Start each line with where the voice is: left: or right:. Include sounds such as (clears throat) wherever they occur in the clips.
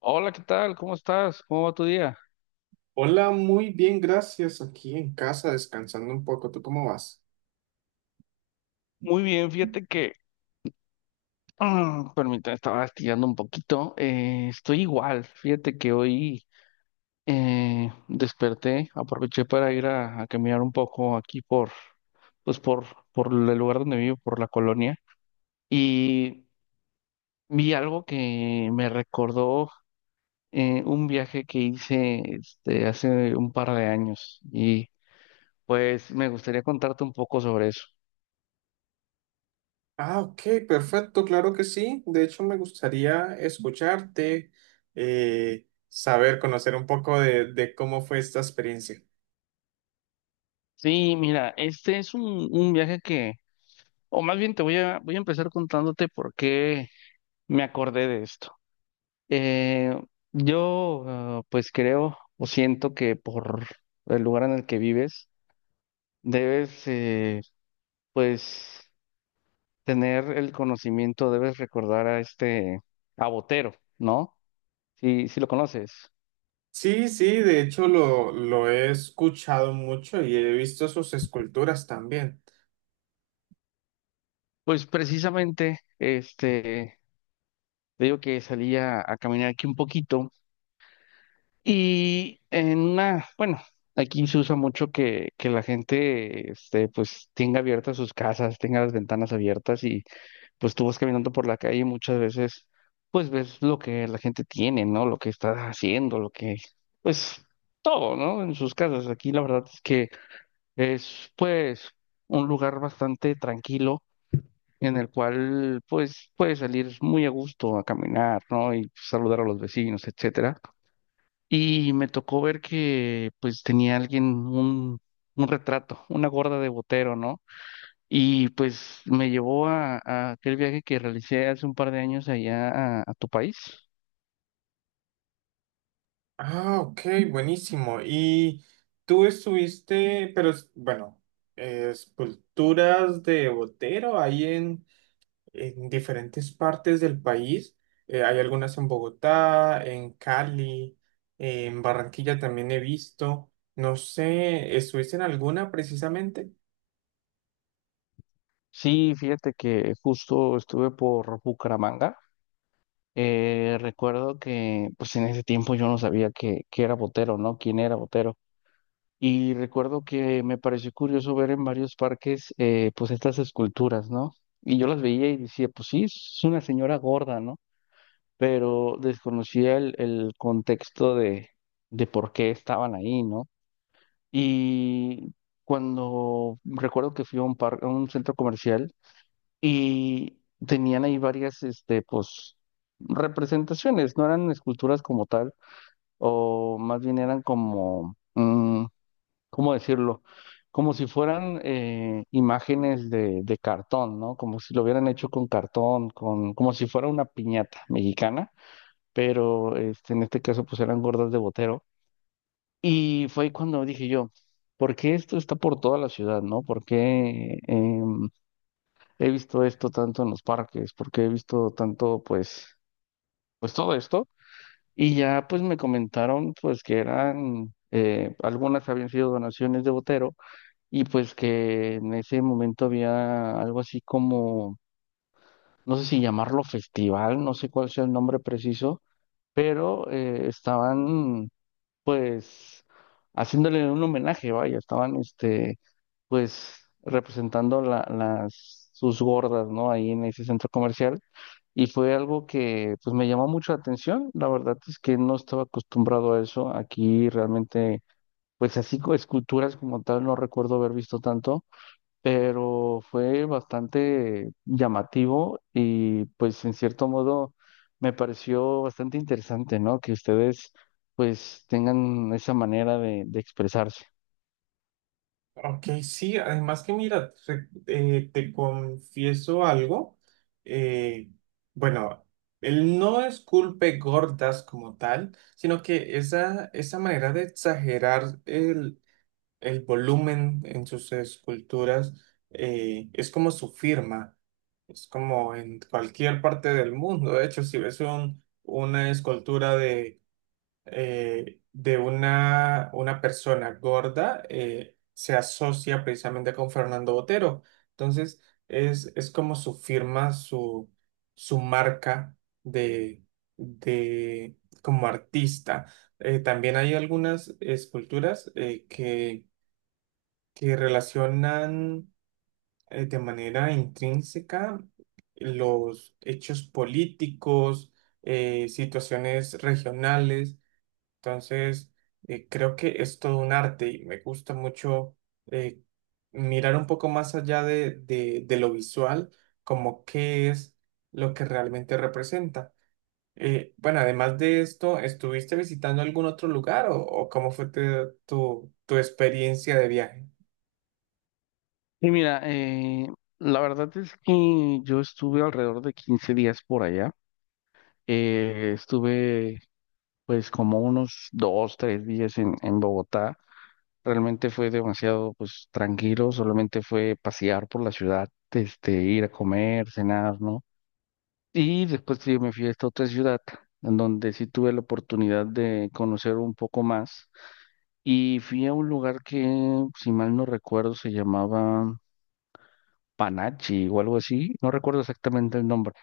left: Hola, ¿qué tal? ¿Cómo estás? ¿Cómo va tu día?
right: Hola, muy bien, gracias. Aquí en casa descansando un poco. ¿Tú cómo vas?
left: Muy bien, fíjate que, (clears throat) permítame, estaba estirando un poquito. Estoy igual, fíjate que hoy desperté, aproveché para ir a caminar un poco aquí por, pues por el lugar donde vivo, por la colonia, y vi algo que me recordó un viaje que hice este, hace un par de años, y pues me gustaría contarte un poco sobre eso.
right: Ah, ok, perfecto, claro que sí. De hecho, me gustaría escucharte, saber, conocer un poco de cómo fue esta experiencia.
left: Sí, mira, este es un viaje que, o más bien te voy a empezar contándote por qué me acordé de esto. Eh, yo, pues creo o siento que por el lugar en el que vives, debes, pues, tener el conocimiento, debes recordar a este, a Botero, ¿no? Si lo conoces.
right: Sí, sí, de hecho lo he escuchado mucho y he visto sus esculturas también.
left: Pues precisamente, este, te digo que salía a caminar aquí un poquito. Y en una, bueno, aquí se usa mucho que la gente, este, pues tenga abiertas sus casas, tenga las ventanas abiertas y pues tú vas caminando por la calle y muchas veces, pues ves lo que la gente tiene, ¿no? Lo que está haciendo, lo que, pues todo, ¿no? En sus casas. Aquí la verdad es que es, pues, un lugar bastante tranquilo en el cual, pues, puedes salir muy a gusto a caminar, ¿no? Y saludar a los vecinos, etcétera. Y me tocó ver que pues tenía alguien un retrato, una gorda de Botero, ¿no? Y pues me llevó a aquel viaje que realicé hace un par de años allá a tu país.
right: Ah, ok, buenísimo. Y tú estuviste, pero bueno, esculturas de Botero ahí en diferentes partes del país. Hay algunas en Bogotá, en Cali, en Barranquilla también he visto. No sé, ¿estuviste en alguna precisamente?
left: Sí, fíjate que justo estuve por Bucaramanga. Recuerdo que pues en ese tiempo yo no sabía que era Botero, ¿no? ¿Quién era Botero? Y recuerdo que me pareció curioso ver en varios parques pues estas esculturas, ¿no? Y yo las veía y decía, pues sí, es una señora gorda, ¿no? Pero desconocía el contexto de por qué estaban ahí, ¿no? Y cuando recuerdo que fui a un par, a un centro comercial y tenían ahí varias, este, pues, representaciones, no eran esculturas como tal, o más bien eran como, ¿cómo decirlo? Como si fueran imágenes de cartón, ¿no? Como si lo hubieran hecho con cartón, con, como si fuera una piñata mexicana, pero este, en este caso pues eran gordas de Botero. Y fue ahí cuando dije yo, ¿por qué esto está por toda la ciudad, no? ¿Por qué he visto esto tanto en los parques? ¿Por qué he visto tanto, pues, pues todo esto? Y ya pues me comentaron pues que eran, algunas habían sido donaciones de Botero y pues que en ese momento había algo así como, no sé si llamarlo festival, no sé cuál sea el nombre preciso, pero estaban pues haciéndole un homenaje, vaya, estaban este, pues representando la- las sus gordas, ¿no? Ahí en ese centro comercial, y fue algo que pues me llamó mucho la atención. La verdad es que no estaba acostumbrado a eso. Aquí realmente, pues así co- esculturas como tal no recuerdo haber visto tanto, pero fue bastante llamativo y pues en cierto modo me pareció bastante interesante, ¿no? Que ustedes pues tengan esa manera de expresarse.
right: Ok, sí, además que mira, te confieso algo. eh, bueno, él no es culpe gordas como tal, sino que esa manera de exagerar el volumen en sus esculturas es como su firma, es como en cualquier parte del mundo. De hecho, si ves una escultura de una persona gorda, se asocia precisamente con Fernando Botero. Entonces, es como su firma, su marca de, de, como artista. También hay algunas esculturas que relacionan de manera intrínseca los hechos políticos, situaciones regionales. Entonces, creo que es todo un arte y me gusta mucho eh, mirar un poco más allá de, de lo visual, como qué es lo que realmente representa. Bueno, además de esto, ¿estuviste visitando algún otro lugar o cómo fue tu, tu experiencia de viaje?
left: Y mira, la verdad es que yo estuve alrededor de 15 días por allá. Estuve pues como unos 2, 3 días en Bogotá. Realmente fue demasiado pues tranquilo, solamente fue pasear por la ciudad, este, ir a comer, cenar, ¿no? Y después sí, me fui a esta otra ciudad, en donde sí tuve la oportunidad de conocer un poco más. Y fui a un lugar que, si mal no recuerdo, se llamaba Panachi o algo así. No recuerdo exactamente el nombre.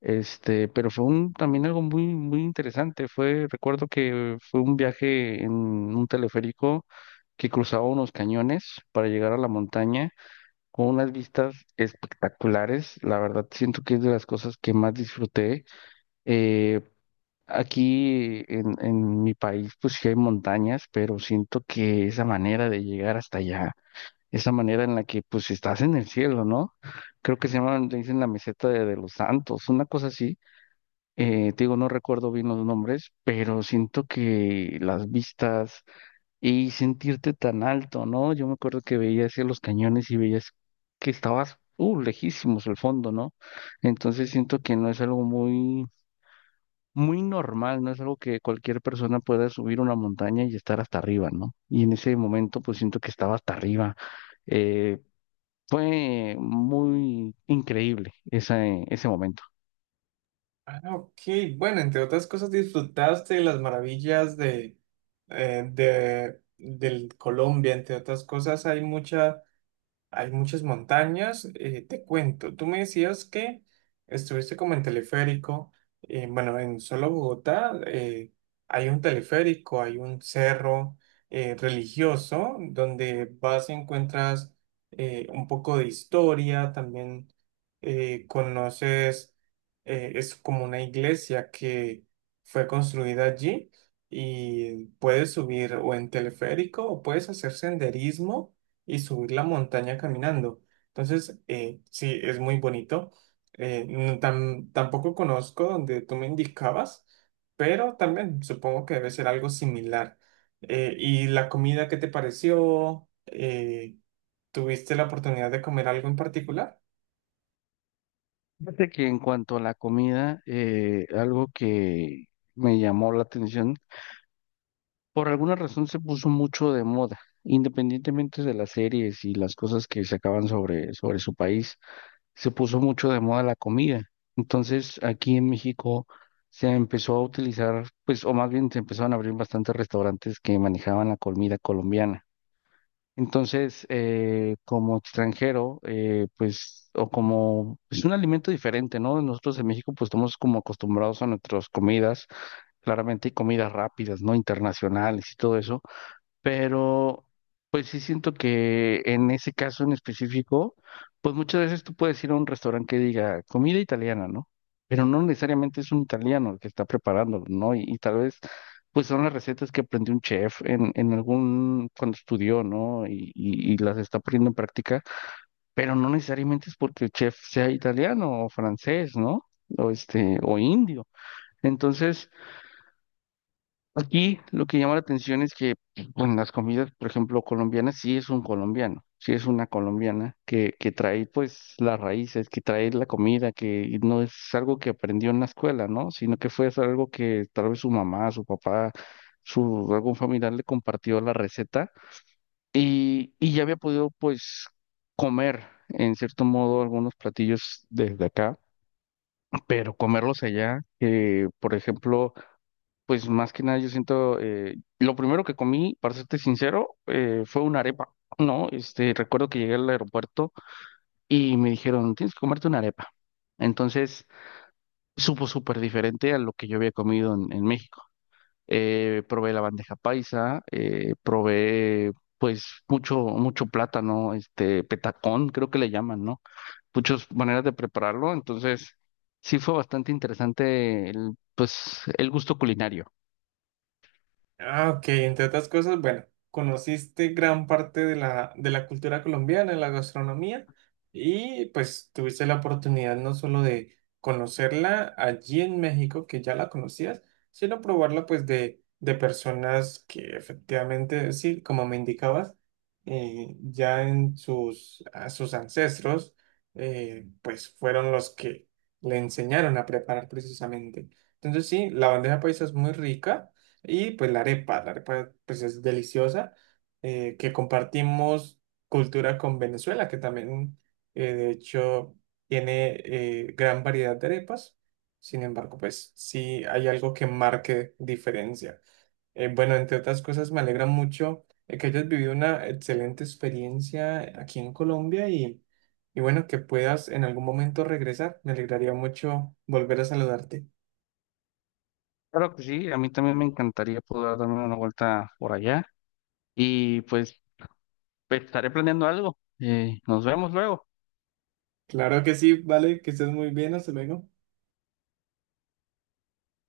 left: Este, pero fue un, también algo muy, muy interesante. Fue, recuerdo que fue un viaje en un teleférico que cruzaba unos cañones para llegar a la montaña con unas vistas espectaculares. La verdad, siento que es de las cosas que más disfruté. Eh, Aquí en mi país, pues sí hay montañas, pero siento que esa manera de llegar hasta allá, esa manera en la que pues estás en el cielo, ¿no? Creo que se llaman, le dicen la meseta de los santos, una cosa así. Te digo, no recuerdo bien los nombres, pero siento que las vistas y sentirte tan alto, ¿no? Yo me acuerdo que veía hacia los cañones y veías que estabas, lejísimos el fondo, ¿no? Entonces siento que no es algo muy muy normal, no es algo que cualquier persona pueda subir una montaña y estar hasta arriba, ¿no? Y en ese momento pues siento que estaba hasta arriba. Eh, Fue muy increíble ese, ese momento.
right: Ah, ok. Bueno, entre otras cosas, disfrutaste de las maravillas de, del Colombia. Entre otras cosas, hay muchas. Hay muchas montañas. Te cuento, tú me decías que estuviste como en teleférico. Bueno, en solo Bogotá hay un teleférico, hay un cerro religioso donde vas y encuentras un poco de historia. También conoces, es como una iglesia que fue construida allí y puedes subir o en teleférico o puedes hacer senderismo y subir la montaña caminando. Entonces, sí, es muy bonito. No tampoco conozco donde tú me indicabas, pero también supongo que debe ser algo similar. ¿Y la comida qué te pareció? ¿Tuviste la oportunidad de comer algo en particular?
left: Fíjate que en cuanto a la comida, algo que me llamó la atención, por alguna razón se puso mucho de moda, independientemente de las series y las cosas que sacaban sobre, sobre su país. Se puso mucho de moda la comida. Entonces, aquí en México se empezó a utilizar, pues, o más bien se empezaron a abrir bastantes restaurantes que manejaban la comida colombiana. Entonces, como extranjero, pues, o como, es un alimento diferente, ¿no? Nosotros en México, pues, estamos como acostumbrados a nuestras comidas, claramente hay comidas rápidas, ¿no? Internacionales y todo eso, pero pues sí siento que en ese caso en específico, pues muchas veces tú puedes ir a un restaurante que diga comida italiana, ¿no? Pero no necesariamente es un italiano el que está preparándolo, ¿no? Y tal vez pues son las recetas que aprendió un chef en algún, cuando estudió, ¿no? Y las está poniendo en práctica, pero no necesariamente es porque el chef sea italiano o francés, ¿no? O este, o indio. Entonces... Aquí lo que llama la atención es que en las comidas, por ejemplo, colombianas, sí es un colombiano, sí es una colombiana que trae pues las raíces, que trae la comida, que no es algo que aprendió en la escuela, ¿no? Sino que fue algo que tal vez su mamá, su papá, su algún familiar le compartió la receta y ya había podido pues comer en cierto modo algunos platillos desde acá, pero comerlos allá, por ejemplo, pues más que nada yo siento, lo primero que comí, para serte sincero, fue una arepa, ¿no? Este, recuerdo que llegué al aeropuerto y me dijeron, tienes que comerte una arepa. Entonces, supo súper diferente a lo que yo había comido en México. Probé la bandeja paisa, probé pues mucho, mucho plátano, este, petacón, creo que le llaman, ¿no? Muchas maneras de prepararlo, entonces sí fue bastante interesante el, pues, el gusto culinario.
right: Ah, ok, entre otras cosas, bueno, conociste gran parte de de la cultura colombiana, de la gastronomía, y pues tuviste la oportunidad no solo de conocerla allí en México, que ya la conocías, sino probarla pues de personas que efectivamente, sí, como me indicabas, ya en sus, a sus ancestros, pues fueron los que le enseñaron a preparar precisamente. Entonces sí, la bandeja paisa es muy rica. Y pues la arepa pues es deliciosa, que compartimos cultura con Venezuela, que también de hecho tiene gran variedad de arepas. Sin embargo, pues sí hay algo que marque diferencia. Bueno, entre otras cosas, me alegra mucho que hayas vivido una excelente experiencia aquí en Colombia y bueno, que puedas en algún momento regresar. Me alegraría mucho volver a saludarte.
left: Claro que sí, a mí también me encantaría poder darme una vuelta por allá y pues estaré planeando algo. Nos vemos luego.
right: Claro que sí, vale, que estés muy bien, hasta luego.